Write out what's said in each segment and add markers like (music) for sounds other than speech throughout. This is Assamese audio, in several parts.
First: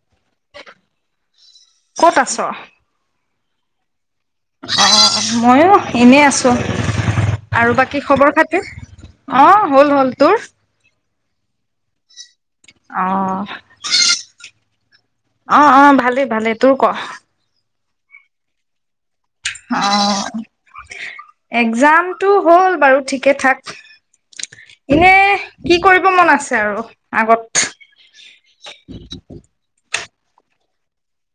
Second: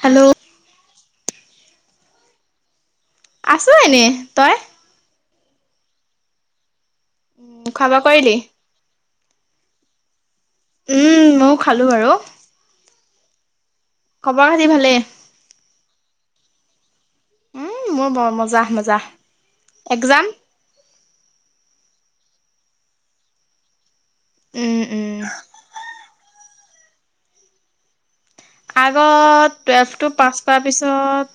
হেল্ল' ক'ত আছ আছো এনে তই অ ময়ো এনেই আছোঁ উম আৰু খোৱা বাকী বোৱা খবৰ কৰিলি খাতি অ হ'ল হ'ল তোৰ উম মইও খালো বাৰু অ খবৰ খাতি ভালে অ অ ভালেই ভালেই তোৰ ক উম মোৰ বৰ মজা মজা অ এক্জাম একজাম টো হ'ল বাৰু ঠিকে থাক উম এনে উম কি কৰিব মন আছে আৰু আগত আগত টেষ্ট টো তা পিছত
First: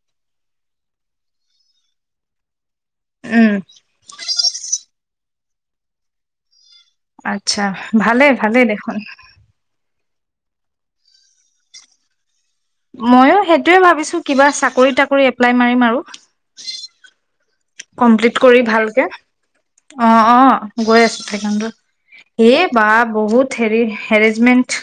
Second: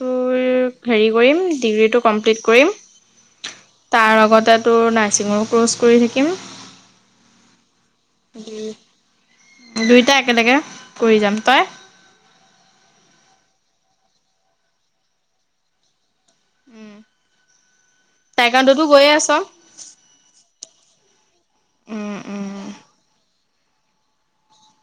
তোৰ হেৰি কৰিম ডিগ্ৰীটো কমপ্লিট কৰিম উম তাৰ লগতে তোৰ নাৰ্ছিঙো ক্ৰছ কৰি থাকিম আচ্ছা ভালে ভালে দেখোন দুইটা একেলগে কৰি যাম তই ময়ো সেইটোোৱে ভাবিছো কিবা চাকৰি তাকৰি এপ্লাই মাৰিম আৰু উম কমপ্লিট কৰি ভালকে অ অ গৈ আছো থো (unintelligible) উম উম এই বা বহুত হেৰি হেৰেজমেণ্ট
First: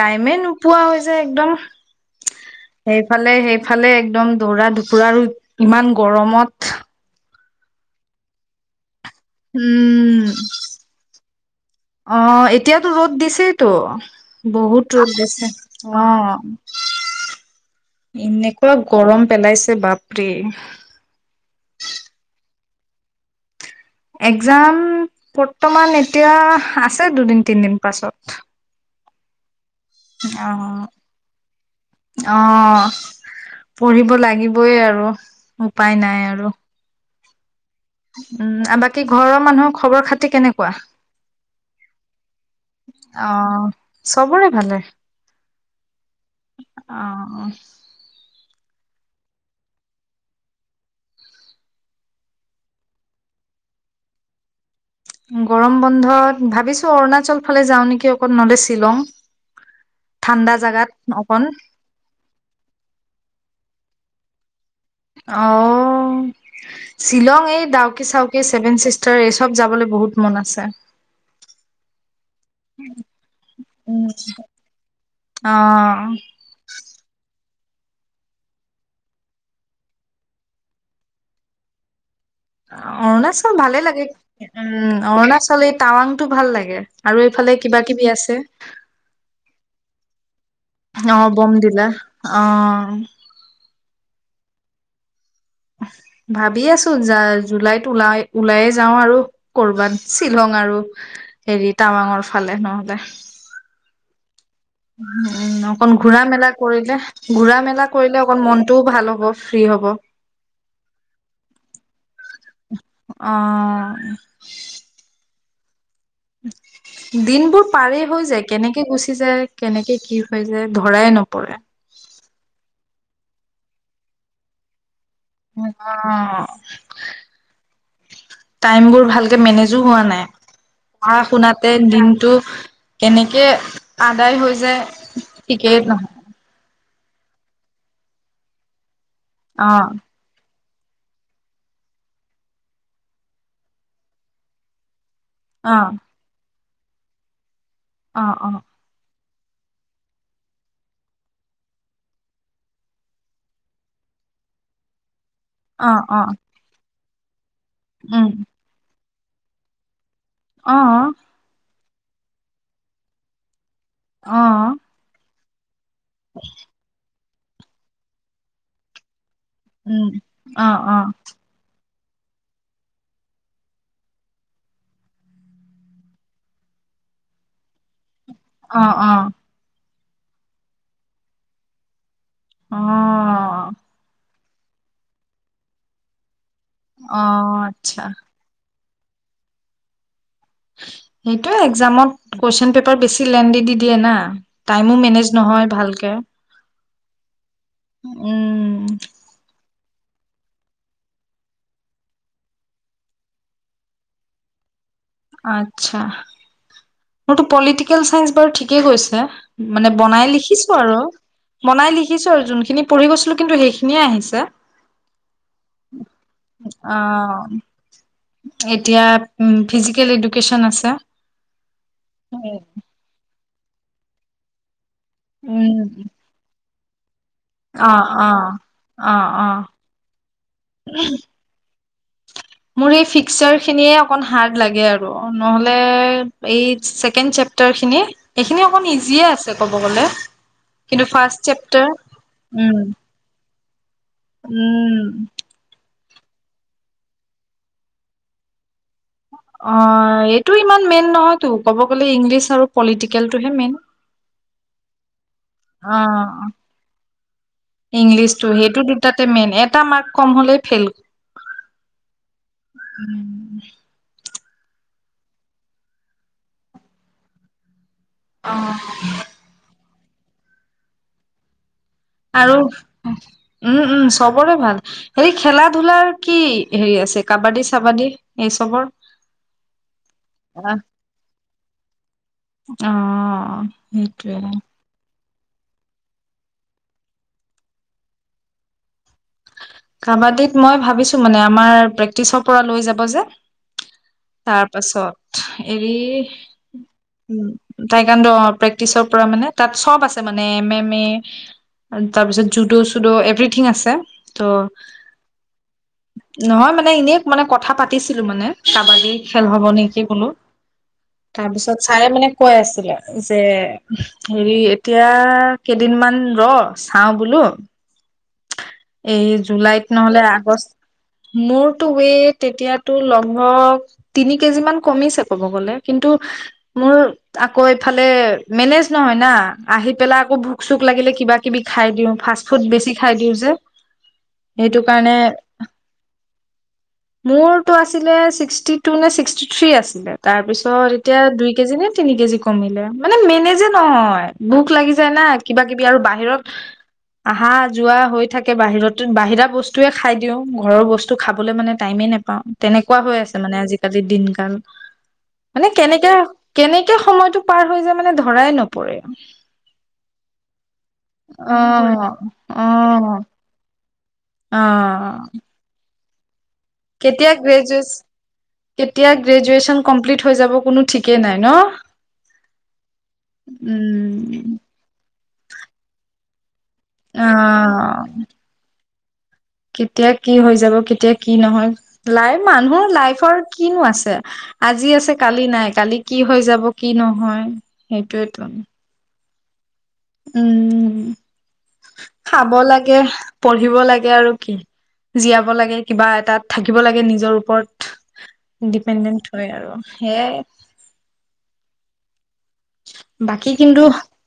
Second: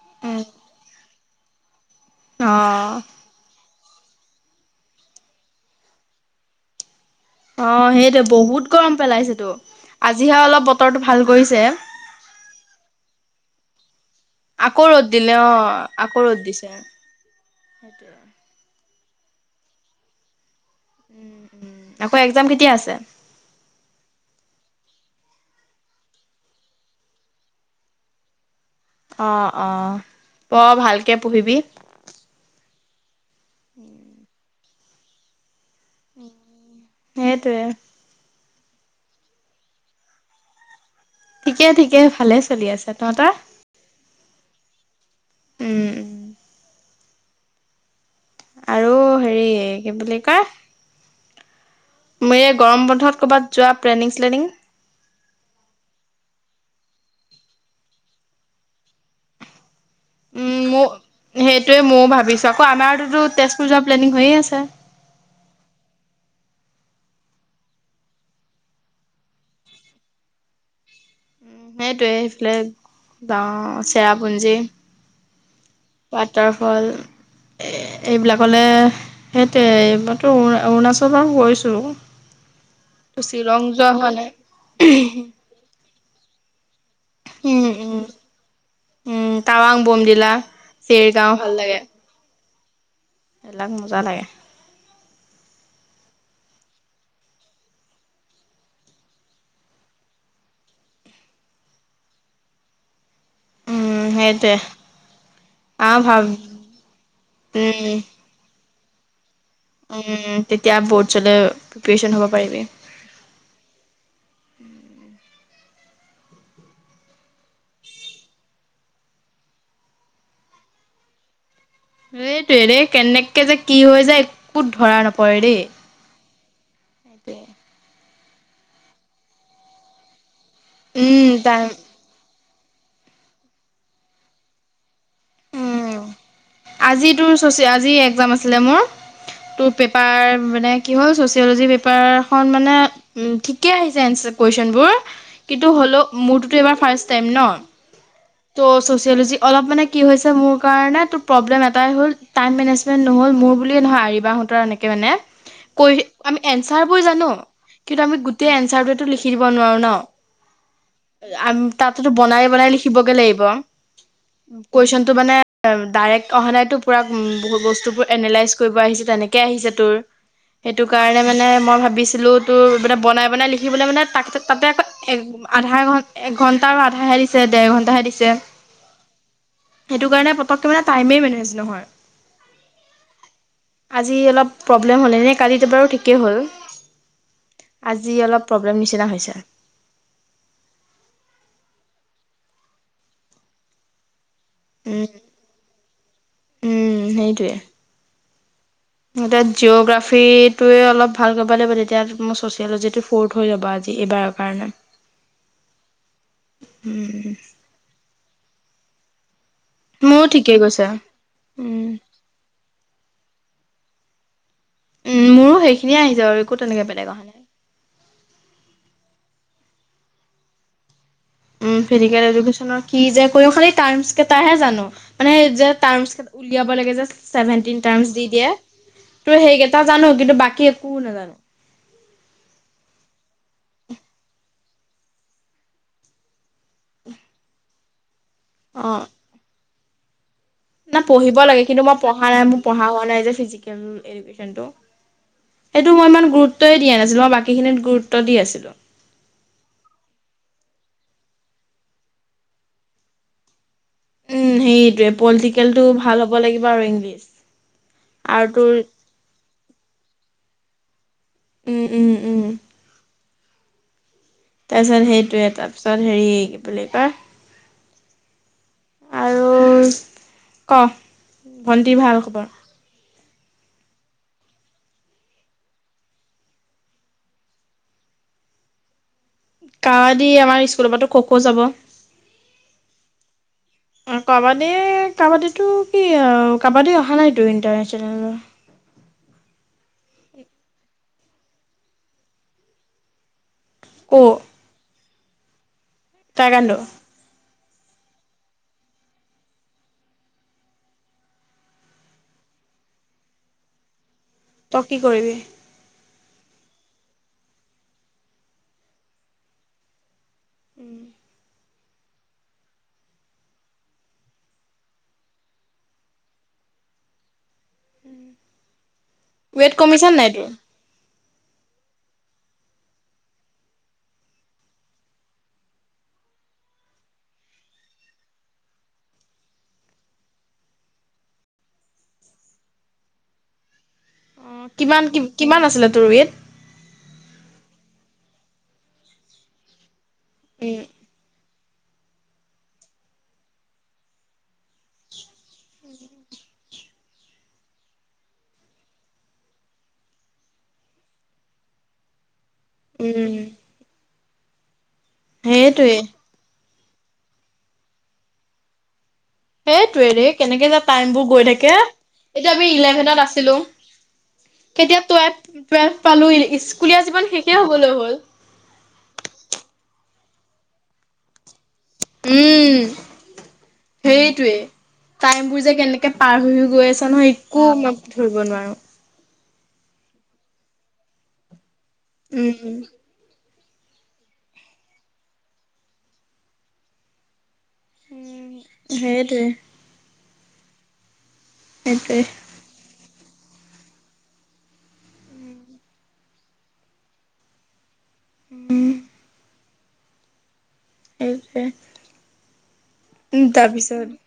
টাইমে উম নোপোৱা হৈ যে একদম অ সেইফালে সেইফালে একদম দৌৰা দুুপুৰা আৰু ইমান গৰমত অ সেইটোৱে বহুত গৰম পেলাইছেতো উম আজিহে অলপ বতৰটো ভাল কৰিছে তো আকৌ বহুত ৰ'দ ৰোগ দিলে গছে অ আকৌ ৰ'দ দিছে। এনেকুৱা গৰম পেলাইছে বাপৰে উ উ আকৌ এক্জাম কেতিয়া আছে এক্জাম বৰ্তমান এতিয়া আছে দুদিন তিনদিন পাছত অ অ'। পঢ় অহ ভালকে পঢ়িবি, আহহ পঢ়িব লাগিবই আৰু ৰ উপায় নাই আৰু সেইটোৱে উম আৰু বাকী ঘৰৰ মানুহৰ খবৰ খাতি কেনেকুৱা ঠিকে ঠিকে ভালে চলি আছে তহত অ চবৰে ভালে উম উম অ আৰু হেৰি কি বুলি কয় মোৰে গৰম বন্ধত কৰ'বাত যোৱা প্লেনিং শ্লেনিং গৰম বন্ধত ভাবিছো অৰুণাচল ফালে যাওঁ নেকি অকণ ন'লে শ্বিলং উম ঠাণ্ডা ম জাগাত অকণ সেইটোয়ে ময়ও ভাবিছো আকৌ আমাৰোতো তেজ চজা প্লেনিং হৈয়ে আছে অ শ্বিলং এই ডাউকে চাউকে চছেভেন চিষ্টাৰ এই চব যাবলৈ বহুত মন আছে উ সেইটয়ে এইফালে যাও উম। চেৰাপুঞ্জী অ এইবিলাকলৈ সেইটোৱে এইবইতোণ (unintelligible) অৰুণাচল আৰু গৈছোঁ ত অৰুণাচল শ্বিলং ভালে যোৱা লাগে হোৱা নাই। উম অৰুণাচলত টাৱাং টো ভাল লাগে আৰু এইফালে উম কিবা উম কিবি আছে উম টাৱাং বমডিলা অ চেৰগাঁও ভাল লাগে। বমদিলা অঁ এইবিলাক মজা লাগে ভাবি আছো যা জুলাইত ওলাই ওলাইয়ে যাওঁ আৰু কৰবাত শ্বিলং আৰু হেৰি টাৱাঙৰ ফালে নহ'লে মেদ উম অকন ঘুৰা মেলা কৰিলে ঘুৰা মেলা উম কৰিলে অকণ মন টোও ভাল হ'ব ফ্ৰী হ'ব। উম তেতিয়া বৰ্ডচেলে পিপিয়েচন হব পা অ উ দিনবোৰ পাৰেই হৈ যায় কেনেকে গুচি যাই কেনেকে কি হৈ যায় ধৰাই নপৰে এইটোয়ে দেই কেনেককে যে কি হৈ যায় একোত ধৰা নাপ উম অ তাকে টাইম বোৰ ভালকে মেনেজো হোৱা নাই পঢ়া উম টাইম শুনাতে দিনটো কেনেকে আদায় হৈ যায় ঠিকেই উম ন আজি তোৰ চৈচে আজি এক্সাম আছিলে মোৰ। তোৰ অ', পেপাৰ মানে কি হল ছৈচেলজিৰ পেপাৰ খন মানে, ঠিকে আহিছে এনচা কুৱেশ্যনবোৰ। কিন্তু অ', হ'লেও মুঠ তোৰ এবাৰ ফাৰ্ষ্ট টাইম ন। অ', অ', তো ছৈচে'লজি অলপ মানে কি হৈছে মোৰ কাৰণে তোৰ প্ৰব্লেম এটাই হ'ল, টাইম মেনেজমেণ্ট নহ'ল, মোৰ বুলিয়ে নহয় আৰিবা সঁতৰ এনেকে মানে। কৈ অ', হে অ', আমি এনচাৰ বোৰ জানো। কিন্তু আমি উম, গোটেই এনচাৰটোৱেতো লিখ খিব নোৱাৰো ন। অ, অ। তাতেতো বনাই বনাই লিখি লিখিবগে লাগিব। কুৱেছচন টো মানে ডাইৰেক্ট অহা নাইতো পুৰা উম, বহুত বস্তু বোৰ এনলাইজ কৰিব আহিছে তেনেকে তেনেকে আহিছে তোৰ, উম, অ', সেইটো অ', কাৰণে মানে মই ভাবিছোঁ ছিলো তোৰ মানে বনাই বনাই লিখিবলে মানে তাক তাক তাতে আকৌ এক আধা ঘণ এক ঘণ্টা আৰু আধাহে দিছে দেৰ ঘণ্টা অ, অ। সেইটো কাৰণে পতককে মানে টাইমে মেনেজ নহয়। অ', আজি অলপ প্ৰব্লেম হ'লেনে কালিতো বাৰু ঠিকেই হ'ল। অ', আচ্ছা। আজি অলপ প্ৰব্লেম নিচ নিচিনা হৈছে। সেইটোয়ে এক্সামত, কুৱেশ্যন পেপাৰ বেছি লেনদি দি দিয়ে না। টাইমো উম, মেনেজ নহয় ভালকে। উম, উম। সিহঁতে জিঅগ্ৰাফ ফ্ৰী টোৱে অলপ ভাল কৰিব লাগিব তেতিয়া মোৰ ছচিয়লজিটো ফ'ৰ্থ হৈ ৰ'ব আজি এইবাৰৰ কাৰণে। মোৰটো পলিটিকেল চাইন্স বাৰু ঠিক কে গৈছে? মানে মোৰো বনাই ঠিকেই লিখিছোঁ গৈছে। আৰু, উম। বনাই লিখিছোঁ আৰু যোনখিনি পঢ়ি গৈছিলো কিন্তু সেইখিন ধুনীয়া আহিছে। উম, মোৰো সেইখিনিয়েই আহিছে বাৰু একো তেনেকে অ বেলেগ অহা নাই। এতিয়া উম ফিজিকেল এডুকেশ্যন আছে। উম, ফিজিকেল এডুকেশ্যনৰ। কি যে কয়, খালি! টাৰ্মচ কেইটাহে জানো। মানে, এই যে উম টাৰ্মছ কেইটা উলিয়াব। কৰিব লাগে যে চেভেনটিন অ টাৰ্মছ দি অ দিয়ে, অ তো অ সেইকেইটা জানো, কিন্তু বাকী একো নেজানো। মোৰ এই ফিক্সাৰখিনিয়ে অকণ হাৰ্ড লাগে আৰু নহ'লে এই চেকেণ্ড চেপ্টাৰখিনি। সেইখিনি অকণ অ', ইজিয়ে আছে। ক'ব গ'লে না, কিন্তু পঢ়িব ফাৰ্ষ্ট লাগে, কিন্তু চেপ্টাৰ মই পঢ়া নাই। মোৰ উম পঢ়া হোৱা নাই যে, ফিজি। কেমম কেনটো উম এইটো মই ইমান গুৰুত্বই দিয়া নাছিলোঁ, মই বাকীখিনিত গুৰুত্ব দি আছিলোঁ। অঁ, এইটো ইমান মেইন নহয়তো। ক'ব গ'লে, ইংলিছ আৰু পলিটিকেলটোহে মেইন। উম, সেইটোৱেই। অ', ইংলিছটো আৰু তোৰ সেইটো দুয়োটাই মেইন। এটা মাৰ্ক কম হ'লেই ফেইল। উম, উম, উম। উম। তাৰপিছত, সেইটোৱেই, তাৰপিছত, হেৰি কি বুলি কয় অঁ। উম্, ক। ভণ্টিৰ ভাল খবৰ। আৰু উম, উম, চবৰে ভাল, হেৰি, খেলা-ধূলাৰ কি হেৰি আছে? কাবাডী-চাবাডী, এই চবৰ? কাবাডী, আমাৰ স্কুলৰ পৰাটো খো-খো যাব। অ', সেইটোৱে। কাবাডীতো কি আৰু কাবাডী অহা নাইটো ইণ্টাৰনেশ্যনেললৈ। কাবাডীত, মই ভাবিছোঁ মানে, আমাৰ প্ৰেক্টিচৰ পৰাই লৈ যাব যে। ক তাৰ পাছত (inaudible) এৰি টাইকাণ্ড উম টাইকাান্ড অ প্ৰেক্টিচৰ পৰা মানে, তাত চব আছে মানে, এম -এম -এ, তাৰপিছত জুডো চুডো এভৰিথিং আছে। ত' তই কি কৰিবি? নহয়, মানে, এনেই মানে কথা পাতিছিলোঁ মানে, কাবাডী খেল হ'ব নেকি বোলো। তাৰপিছত ছাৰে মানে কৈ আছিলে যে হেৰি এতিয়া কেইদিনমান ৰ চাও বোলো। এই ৱেইট জুলাইত কমিছে নহ'লে নাই তোৰ আগষ্ট মোৰতো ৱেইট এতিয়াতো লগভগ তিনি কেজি মান কমিছে ক'ব গলে, কিন্তু মোৰ আকৌ এইফালে মেনেজ নহয় না, আহি পেলাই আকৌ ভোক চোক লাগিলে কিবা কিবি খাই দিওঁ ফাষ্ট ফুড বেছি খাই দিওঁ যে। অঁ সেইটো কাৰণে কিমান-কিমান আছিলে তোৰ ৱেত। টো আছিলে ছিক্সটি টু নে ছিক্সটি থ্ৰী আছিলে। তাৰপিছত উম এতিয়া দুই কেজি নে তিনি কেজি কমিলে, মানে মেনেযে নহয় ভোক লাগি যায় না কিবা কিবি আৰু বাহিৰত আহা যোৱা হৈ থাকে বাহিৰতো বাহিৰা বস্তুয়ে খাই দিওঁ ঘৰৰ বস্তু খাবলৈ মানে টাইমেই নেপাওঁ। তেনেকুৱা হৈ আছে উম মানে আজিকালি দিন কাল মানে সেইটোৱে কেনেকে কেনেক কে সময়তটো পাৰ হৈ যায় মানে ধৰাই নপৰে। সেইটোয়ে ৰে কেনেকে যে টাইম বোৰ গৈ থাকে, অ', এতিয়া মি অ', ইলেভেনত আছিলো কেতিয়া অ', টুৱেল টেল কালি স্কুল কেতিয়া গ্ৰেজ কেতিয়া গ্ৰেজচন কমপ্লিট থৈ যাব কোনো ঠিকেই নাই ন উম উম, সেইটোৱে টাইম বোৰ যে কেনেকে পাৰ হৈ গৈ আছা নহয় একো অলপ অ', ধৰিব নোৱাৰো কেতিয়া কি হৈ যাব কেতিয়া কি নহয় লাইফ উম মানুহ লাইফৰ কিনো আছে আজি আছে কালি নাই কালি কি হৈ যাব কি নহয় সেইটোৱেইতো কেই (unintelligible) উম সেইটোৱে খাব লাগে পঢ়িব লাগে আৰু কি জীয়াব লাগে কিবা এটাত থাকিব লাগে নিজৰ ওপৰত উম ডিপেণ্ডেন্ট হয় আৰু হেইয়াই এইবছে বাকী কিন্তু তাৰপিছত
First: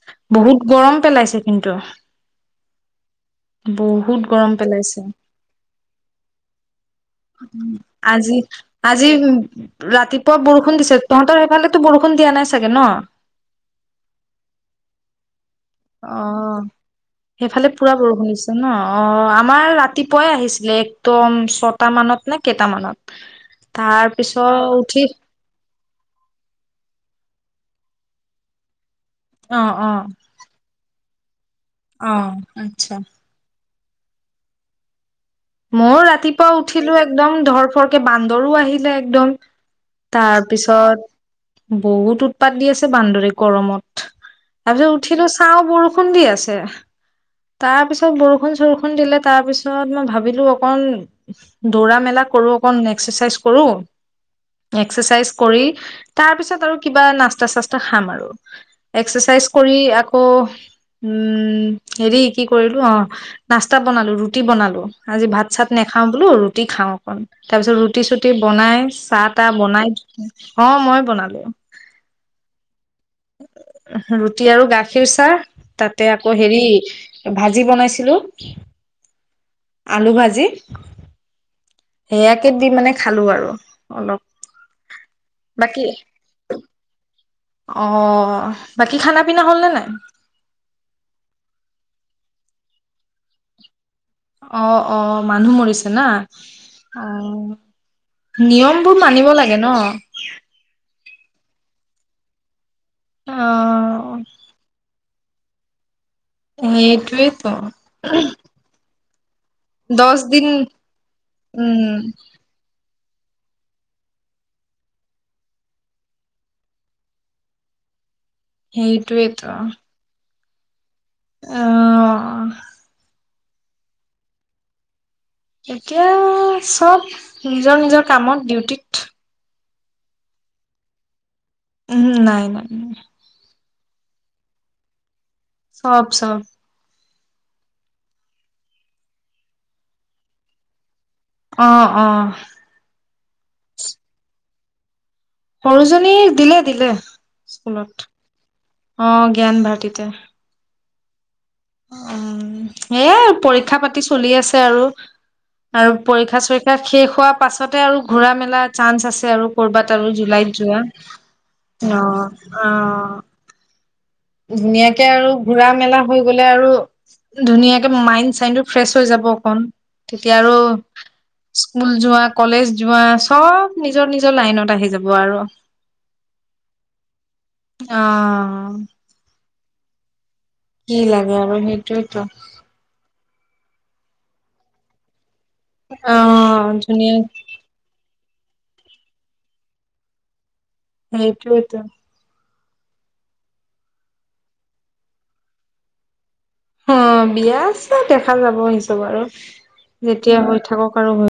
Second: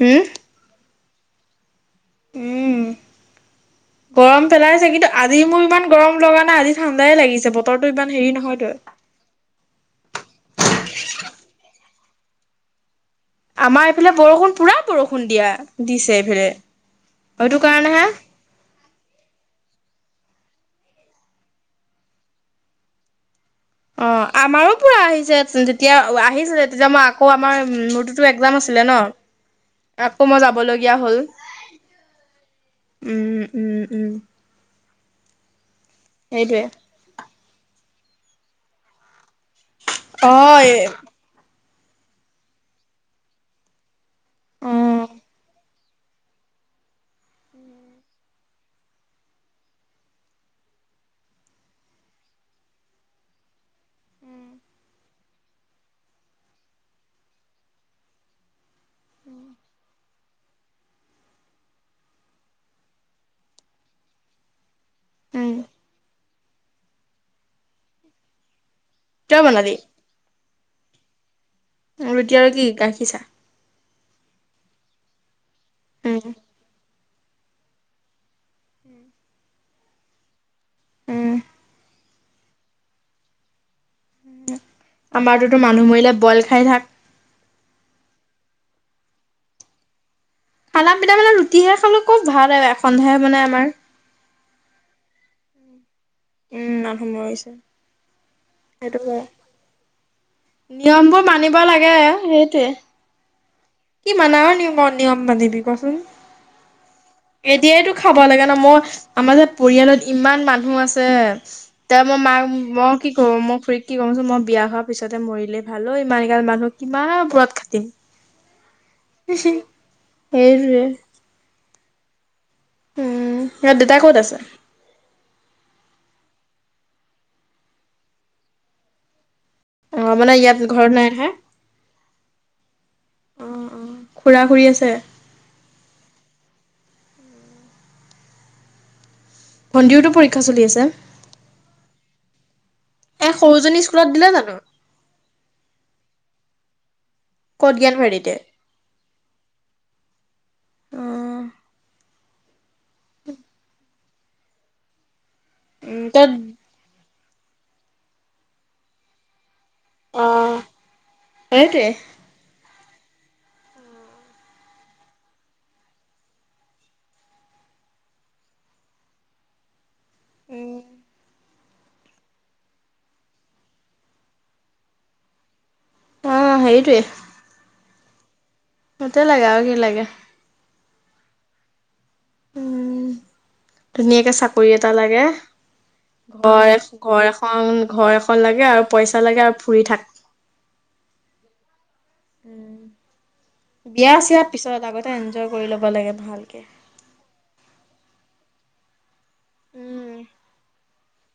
হম বহুত গ গৰম পেলাইছে কিন্তু উম বহুত গৰম পেলাইছে কিন্তু আজি মোৰ ইমান গৰম লগা নাই আজি ঠাণ্ডাই লাগিছে বতৰটো ইমান হেৰি আজি নহয়তো আজি ৰাতিপুৱা বৰষুণ দিছে তহঁতৰ সেইফালে বৰষু দিয়া নাই চাগে ন আমাৰ এইফালে বৰষুণ পুৰা বৰষুণ দিয়া দিছে অ এইফালে সেইটো সেইফালে পুৰা কাৰণেহে বৰষুণ দিছে ন অ আমাৰ ৰাতি পুৱাই আহিছিলে একদম ছয়টা মানত নে কেইট মানত অ আমাৰো পুৰা আহিছে তেতিয়া আহিছিলে তেতিয়া মই আকৌ আমাৰ মূৰ্ততো এক্জাম আছিলে ন আকৌ মই যাব লগীয়া হ'ল আহ আচ্ছা ওম ওম মই ৰাতিপুৱা উঠিলো একদম ধৰফৰ ে বান্দৰো আহিলে একদম অ তাৰ পিছত। বহুত উৎপাত দি আছে বান্দৰীক গৰমত। অ তাৰপিছত উঠিলো চাও বৰষুণ দি আছে, তাৰপিছত বৰষুণ চৰষুণ দিলে তাৰ পিছত মই ভাব। ভাবিলো অকণ দৌৰা মেলা কৰো অকণ এক্সাৰচাইজ কৰো। এক্সাৰচাইছ কৰি তাৰ পিছত আৰু কিবা নাস্তা চাস্তা খাম আৰু। এক্সাৰচাইজ কৰি। আকৌ উম হেৰি, কি কৰিলো অ, নাস্তা বনালো ৰুটি বনালো। আজি ভাত উম চাত নাখাওঁ বোলো। ৰুটি খাওঁ অকণ, তাৰ পিছত ৰুটি চুটি বনাই। চাহ তই তাহ বনালি বনাই (inaudible) অ মই বনালো। ৰুটি আৰু কি ক। ৰুটি আৰু গাখ। ফিউচাৰ। তাতে উম আকৌ হেৰি। ভাজি বনাইছিলো। (inaudible) আলু ভাজি। উম। সেয়াকে দি মানে খালো আৰু। অলপ আমাৰতোতো বাকী মানুহ মৰিলে বইল খাই থাক। অ অ বাকী খানা পিনা হ'লনে নাই? খানা পিনা মানে, ৰুটিহে খালো। খব (unintelligible) ভালহে এখনহে বনাই আমাৰ। অ অ মানুহ মৰিছে। না উম মানুহ মৰিছে সেইটো নিয়মবোৰ হয় মানিব লাগে ন? নিয়মবোৰ মানিব লাগে, সেইটোৱে। অ কিমান আও (unintelligible) নিয়ম বান্ধিবি কচোন? সেইটোৱেতো এতিয়াইতো খাব লাগে ন, মই। আমাৰ যে পৰিয়ালত দহ ইমান দিন মানুহ আছে, উম তেওঁ মই মাক মই কি। অ মই খুৰীক কি কমচোন, মই বিয়া হোৱাৰ পিছতে মৰিলেই ভাল ঐ, ইমান গাল মানুহ কিমান বত খাাটিম। সেইটোৱেই টো সেইটোৱে। আহ অহ। উম (unintelligible) দেউতাই ক'ত আছে? এতিয়া চব নিজৰ নিজৰ কামত, ডিউটিত। অ মানে ইয়াত ঘৰত নাই নহয়? উহোঁ নাই নাই। অঁ অঁ খুৰা খুৰী আছে চব চব ভণ্টীৰোতো পৰীক্ষা চলি আছে অ অ এ সৰুজনী স্কুলত দিলে জানো সৰুজনী দিলে দিলে স্কুলত ক'তগিয়ান ভৰিতে অ জ্ঞান ভাৰটিতে উ অ এ পৰীক্ষা পাতি চলি আছে আৰু আৰু তাত পৰীক্ষা চৰীক্ষা শেষ হোৱা পাছতে আৰু ঘুৰা মেলা চান্স আছে আৰু ক'ৰবাত আৰু অ জুলাইত যোৱা সেইটোৱে অ অ ধুনীয়াকে আৰু ঘুৰা মেলা হৈ গলে আৰু ধুনীয়াকে মাইণ্ড চাইটো ফ্ৰেছ হৈ যাব অকণ তেতিয়া আৰু স্কুল যোৱা কলেজ যোৱা চব নিজৰ নিজৰ লাইনত আহি যাব আৰু অ হেইটোৱে অ সেইটোৱে লাগে আৰু কি লাগে কি লাগে আৰু সেই টো (unintelligible) উম ধুনীয়াকে চাকৰি এটা লাগে অ', ঘৰ এ ধুনীয়া ঘৰ এখন ঘৰ এখন লাগে আৰু পইচা লাগে আৰু ফুৰি থাক হেইটোৱেটো উম বিয়া চিয়াৰ পিছত আগতে এনজয় কৰি ল'ব লাগে ভাল অ বিয়া দেখা যাব সিচব (unintelligible) আৰু উম যেতিয়া হৈ থাকক কৰ হয়